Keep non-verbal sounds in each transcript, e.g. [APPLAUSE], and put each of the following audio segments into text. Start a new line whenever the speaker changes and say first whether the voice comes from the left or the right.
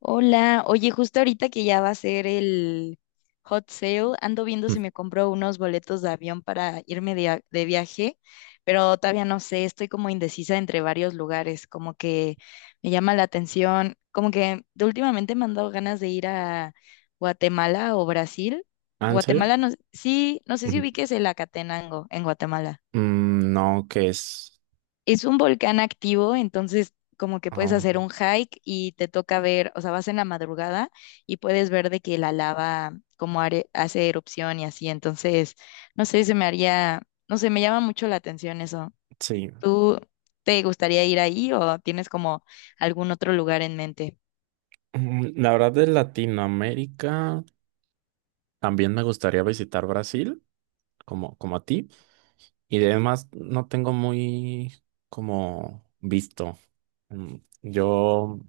left: Hola, oye, justo ahorita que ya va a ser el hot sale, ando viendo si
right: Mm.
left: me compro unos boletos de avión para irme de viaje, pero todavía no sé, estoy como indecisa entre varios lugares, como que me llama la atención, como que de últimamente me han dado ganas de ir a Guatemala o Brasil.
right: ¿Ah, en serio?
left: Guatemala, no, sí, no sé si
right: Ujú.
left: ubiques el Acatenango en Guatemala.
right: No, que es.
left: Es un volcán activo, entonces como que puedes
right: Ah,
left: hacer un hike y te toca ver, o sea, vas en la madrugada y puedes ver de que la lava hace erupción y así. Entonces, no sé, se me haría, no sé, me llama mucho la atención eso.
right: sí.
left: ¿Tú te gustaría ir ahí o tienes como algún otro lugar en mente?
right: La verdad, de Latinoamérica también me gustaría visitar Brasil, como a ti. Y además, no tengo muy como visto. Mm, Yo,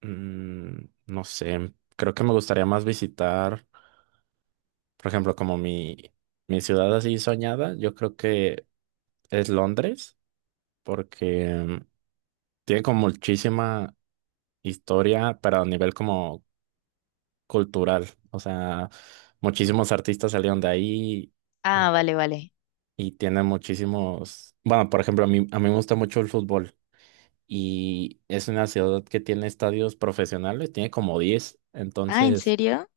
right: mm, no sé, creo que me gustaría más visitar, por ejemplo, como mi ciudad así soñada, yo creo que es Londres, porque tiene como muchísima historia, pero a nivel como cultural. O sea, muchísimos artistas salieron de ahí, eh,
left: Ah, vale, vale.
right: y tienen muchísimos... Bueno, por ejemplo, a mí me gusta mucho el fútbol y es una ciudad que tiene estadios profesionales, tiene como 10,
left: Ah, ¿en
right: entonces.
left: serio?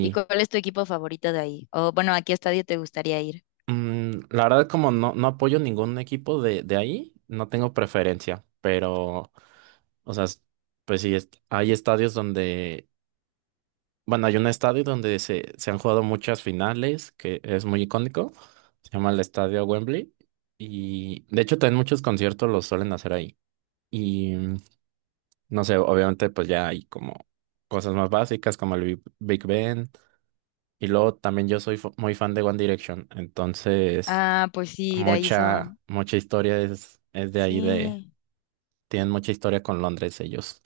left: ¿Y cuál es tu equipo favorito de ahí? O bueno, ¿a qué estadio te gustaría ir?
right: La verdad, como no, no apoyo ningún equipo de ahí, no tengo preferencia, pero, o sea, pues sí, est- hay estadios donde bueno, hay un estadio donde se han jugado muchas finales, que es muy icónico. Se llama el Estadio Wembley. Y de hecho también muchos conciertos los suelen hacer ahí. Y no sé, obviamente pues ya hay como cosas más básicas como el Big Ben. Y luego también yo soy muy fan de One Direction. Entonces,
left: Ah, pues sí, de ahí son.
right: mucha, mucha historia es de ahí de...
left: Sí,
right: Tienen mucha historia con Londres ellos.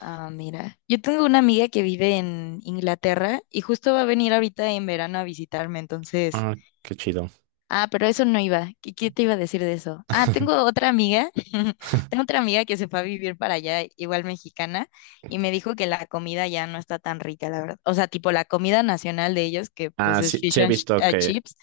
left: ah, mira. Yo tengo una amiga que vive en Inglaterra y justo va a venir ahorita en verano a visitarme, entonces
right: Ah, qué chido.
left: ah, pero eso no iba. ¿Qué, qué te iba a decir de eso? Ah,
right: [LAUGHS]
left: tengo otra amiga. [LAUGHS] Tengo otra amiga que se fue a vivir para allá, igual mexicana, y me dijo que la comida ya no está tan rica, la verdad. O sea, tipo la comida nacional de ellos, que pues
right: Ah,
left: es
right: sí, sí
left: fish
right: he
left: and ch-
right: visto
left: eh,
right: que
left: chips.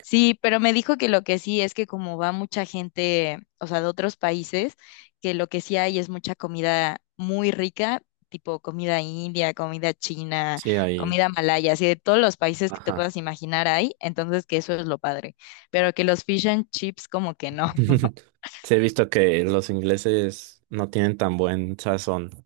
left: Sí, pero me dijo que lo que sí es que como va mucha gente, o sea, de otros países, que lo que sí hay es mucha comida muy rica, tipo comida india, comida china,
right: sí hay.
left: comida malaya, así de todos los países que te
right: Ajá.
left: puedas imaginar hay, entonces que eso es lo padre, pero que los fish and chips como que no.
right: [LAUGHS] Sí, he visto que los ingleses no tienen tan buen sazón.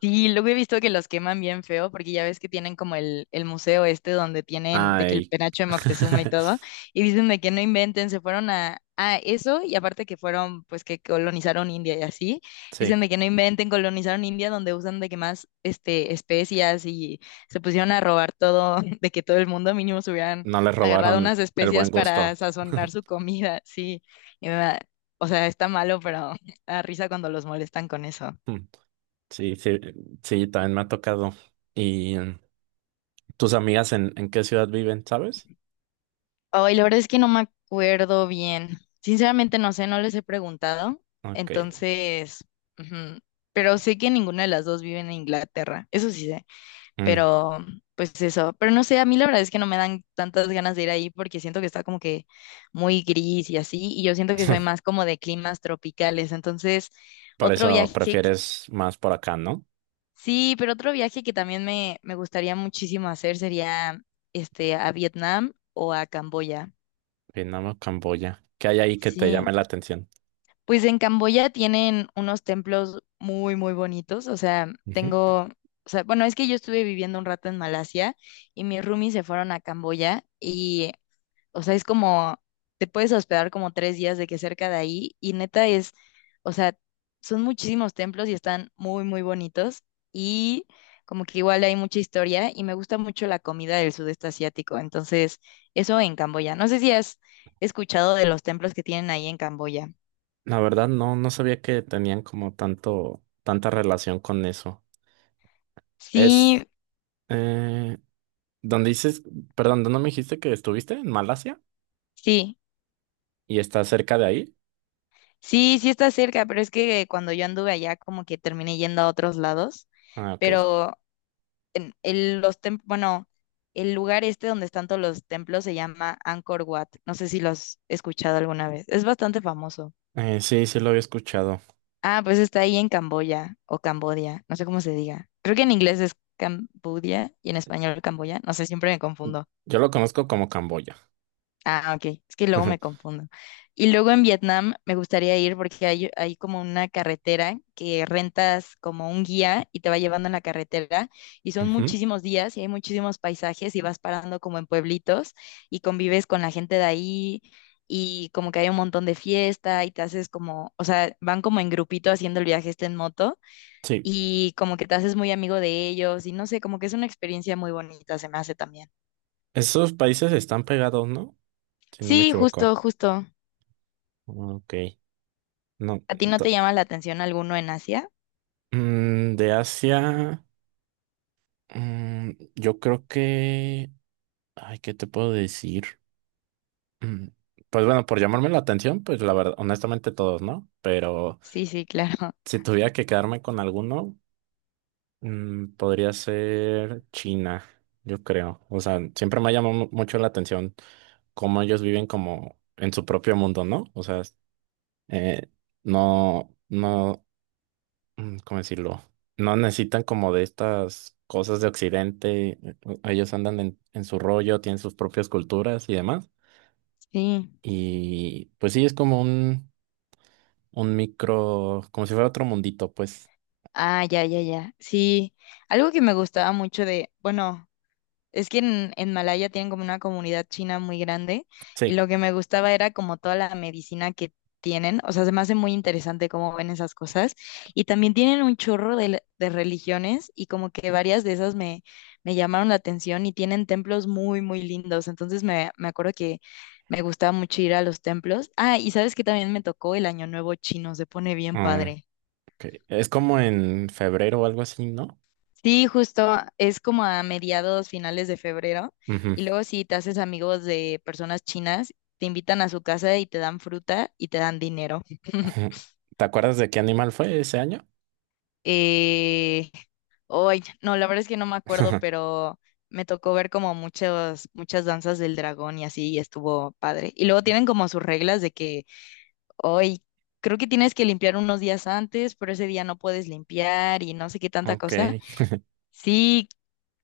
left: Sí, luego he visto que los queman bien feo, porque ya ves que tienen como el museo este donde tienen de que el
right: Ay.
left: penacho de
right: [LAUGHS]
left: Moctezuma y todo, y dicen de que no inventen, se fueron a eso, y aparte que fueron, pues que colonizaron India y así,
right: Sí,
left: dicen de que no inventen, colonizaron India donde usan de que más este, especias, y se pusieron a robar todo, [LAUGHS] de que todo el mundo mínimo se hubieran
right: no les
left: agarrado
right: robaron
left: unas
right: el buen
left: especias
right: gusto.
left: para sazonar su
right: [LAUGHS]
left: comida, sí, y me da- o sea, está malo, pero [LAUGHS] da risa cuando los molestan con eso.
right: Sí, sí, sí, también me ha tocado. ¿Y tus amigas en qué ciudad viven, sabes?
left: Ay, la verdad es que no me acuerdo bien. Sinceramente no sé, no les he preguntado.
right: Ok.
left: Entonces, ujú, pero sé que ninguna de las dos vive en Inglaterra, eso sí sé,
right: mm,
left: pero pues eso, pero no sé, a mí la verdad es que no me dan tantas ganas de ir ahí porque siento que está como que muy gris y así, y yo siento que soy
right: [LAUGHS]
left: más como de climas tropicales. Entonces,
right: Por
left: otro
right: eso
left: viaje, que-
right: prefieres más por acá, ¿no?
left: sí, pero otro viaje que también me gustaría muchísimo hacer sería este a Vietnam o a Camboya.
right: Vietnam o Camboya. ¿Qué hay ahí que te llame
left: Sí.
right: la atención?
left: Pues en Camboya tienen unos templos muy, muy bonitos. O sea,
right: Ujú.
left: tengo, o sea, bueno, es que yo estuve viviendo un rato en Malasia y mis roomies se fueron a Camboya y, o sea, es como, te puedes hospedar como tres días de que cerca de ahí y neta es, o sea, son muchísimos templos y están muy, muy bonitos y como que igual hay mucha historia y me gusta mucho la comida del sudeste asiático. Entonces, eso en Camboya. No sé si has escuchado de los templos que tienen ahí en Camboya.
right: La verdad, no, no sabía que tenían como tanto, tanta relación con eso. Es,
left: Sí,
right: eh, ¿Dónde dices, perdón, dónde me dijiste que estuviste? ¿En Malasia?
left: sí,
right: ¿Y está cerca de ahí?
left: sí, sí está cerca, pero es que cuando yo anduve allá como que terminé yendo a otros lados,
right: Ah, ok.
left: pero bueno, el lugar este donde están todos los templos se llama Angkor Wat. No sé si lo has escuchado alguna vez. Es bastante famoso.
right: Sí, sí lo había escuchado.
left: Ah, pues está ahí en Camboya o Cambodia, no sé cómo se diga. Creo que en inglés es Cambodia y en español Camboya, no sé, siempre me confundo.
right: Yo lo conozco como Camboya.
left: Ah, ok, es que luego me
right: [LAUGHS]
left: confundo. Y luego en Vietnam me gustaría ir porque hay como una carretera que rentas como un guía y te va llevando en la carretera, y son
right: Ujú.
left: muchísimos días y hay muchísimos paisajes y vas parando como en pueblitos y convives con la gente de ahí, y como que hay un montón de fiesta y te haces como, o sea, van como en grupito haciendo el viaje este en moto
right: Sí,
left: y como que te haces muy amigo de ellos y no sé, como que es una experiencia muy bonita, se me hace también.
right: esos países están pegados, ¿no? Si no me
left: Sí,
right: equivoco.
left: justo,
right: Ah,
left: justo.
right: ok, no.
left: ¿A ti no
right: to-
left: te llama la atención alguno en Asia?
right: de Asia, yo creo que... Ay, ¿qué te puedo decir? Mm, Pues bueno, por llamarme la atención, pues la verdad, honestamente todos, ¿no? Pero
left: Sí, sí, claro. [LAUGHS]
right: si tuviera que quedarme con alguno, podría ser China, yo creo. O sea, siempre me ha llamado mucho la atención cómo ellos viven como en su propio mundo, ¿no? O sea, eh, no, no, ¿cómo decirlo? No necesitan como de estas cosas de Occidente. Ellos andan en su rollo, tienen sus propias culturas y demás.
left: Sí.
right: Y pues sí, es como un micro, como si fuera otro mundito, pues
left: Ah, ya, ya, ya. Sí. Algo que me gustaba mucho de, bueno. Es que en Malaya tienen como una comunidad china muy grande y
right: sí.
left: lo que me gustaba era como toda la medicina que tienen, o sea, se me hace muy interesante cómo ven esas cosas, y también tienen un chorro de religiones y como que varias de esas me, me llamaron la atención y tienen templos muy, muy lindos, entonces me acuerdo que me gustaba mucho ir a los templos. Ah, y sabes que también me tocó el Año Nuevo chino, se pone bien
right: Mm,
left: padre.
right: ok. Es como en febrero o algo así, ¿no?
left: Sí, justo es como a mediados, finales de febrero.
right: Ujú.
left: Y luego si te haces amigos de personas chinas, te invitan a su casa y te dan fruta y te dan dinero. [LAUGHS]
right: [LAUGHS] ¿Te acuerdas de qué animal fue ese año?
left: Eh, no, la verdad es que no me acuerdo,
right: [LAUGHS]
left: pero me tocó ver como muchas, muchas danzas del dragón y así, y estuvo padre. Y luego tienen como sus reglas de que hoy creo que tienes que limpiar unos días antes, pero ese día no puedes limpiar y no sé qué tanta
right: Ok,
left: cosa. Sí,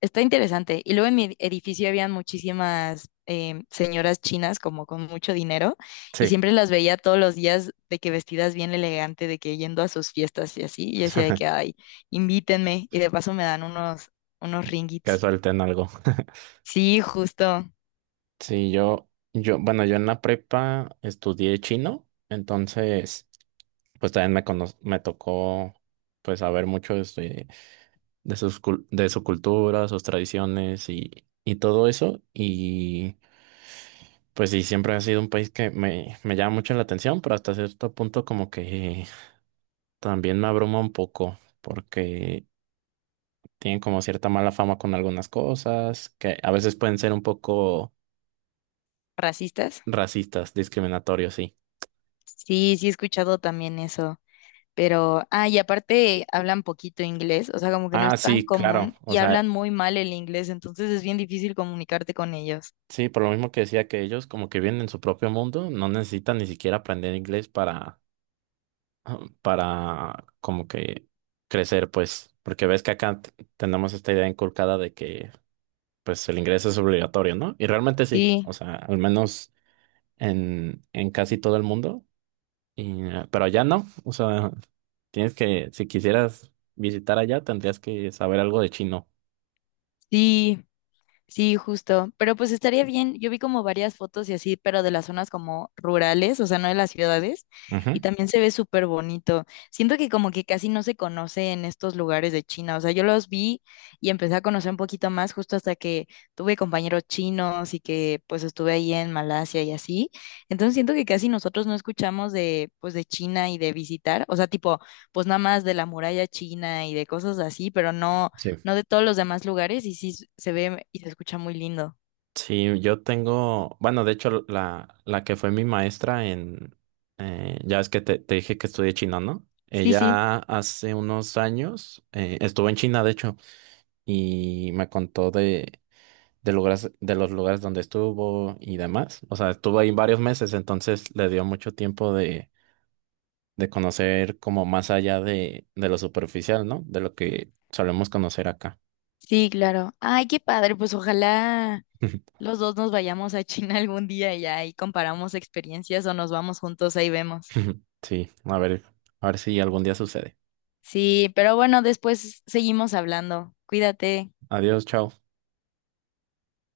left: está interesante. Y luego en mi edificio habían muchísimas señoras chinas como con mucho dinero y
right: sí.
left: siempre las veía todos los días de que vestidas bien elegante, de que yendo a sus fiestas y así. Y yo decía de que,
right: [LAUGHS]
left: ay, invítenme y de paso me dan unos, unos
right: Que
left: ringgits.
right: suelten algo. [LAUGHS]
left: Sí, justo.
right: Sí, yo, bueno, yo en la prepa estudié chino, entonces, pues también me tocó, pues, saber mucho de sus de su cultura, sus tradiciones y todo eso. Y pues sí, siempre ha sido un país que me llama mucho la atención, pero hasta cierto punto como que también me abruma un poco, porque tienen como cierta mala fama con algunas cosas, que a veces pueden ser un poco
left: ¿Racistas?
right: racistas, discriminatorios, sí.
left: Sí, sí he escuchado también eso. Pero, ah, y aparte hablan poquito inglés, o sea, como que no es
right: Ah,
left: tan
right: sí, claro.
left: común
right: O
left: y hablan
right: sea,
left: muy mal el inglés, entonces es bien difícil comunicarte con ellos.
right: sí, por lo mismo que decía que ellos como que viven en su propio mundo, no necesitan ni siquiera aprender inglés para, [CLEARS THROAT] para como que crecer, pues, porque ves que acá tenemos esta idea inculcada de que pues el inglés es obligatorio, ¿no? Y realmente sí,
left: Sí,
right: o sea, al menos en casi todo el mundo, y pero allá no, o sea... Tienes que, si quisieras visitar allá, tendrías que saber algo de chino.
left: sí. Sí, justo. Pero pues estaría bien. Yo vi como varias fotos y así, pero de las zonas como rurales, o sea, no de las ciudades.
right: Ujú.
left: Y también se ve súper bonito. Siento que como que casi no se conoce en estos lugares de China. O sea, yo los vi y empecé a conocer un poquito más justo hasta que tuve compañeros chinos y que pues estuve ahí en Malasia y así. Entonces siento que casi nosotros no escuchamos de pues de China y de visitar. O sea, tipo, pues nada más de la muralla china y de cosas así, pero
right: Sí.
left: no de todos los demás lugares y sí se ve y se escucha muy lindo.
right: Sí, yo tengo, bueno, de hecho, la que fue mi maestra ya es que te dije que estudié chino, ¿no?
left: Sí, sí,
right: Ella hace unos años estuvo en China, de hecho, y me contó de lugares, de los lugares donde estuvo y demás. O sea, estuvo ahí varios meses, entonces le dio mucho tiempo de conocer como más allá de lo superficial, ¿no? De lo que solemos conocer acá.
left: sí, claro. Ay, qué padre, pues ojalá los dos nos vayamos a China algún día y ahí comparamos experiencias o nos vamos juntos, ahí vemos.
right: [LAUGHS] Sí, a ver si algún día sucede.
left: Sí, pero bueno, después seguimos hablando. Cuídate.
right: Adiós, chao.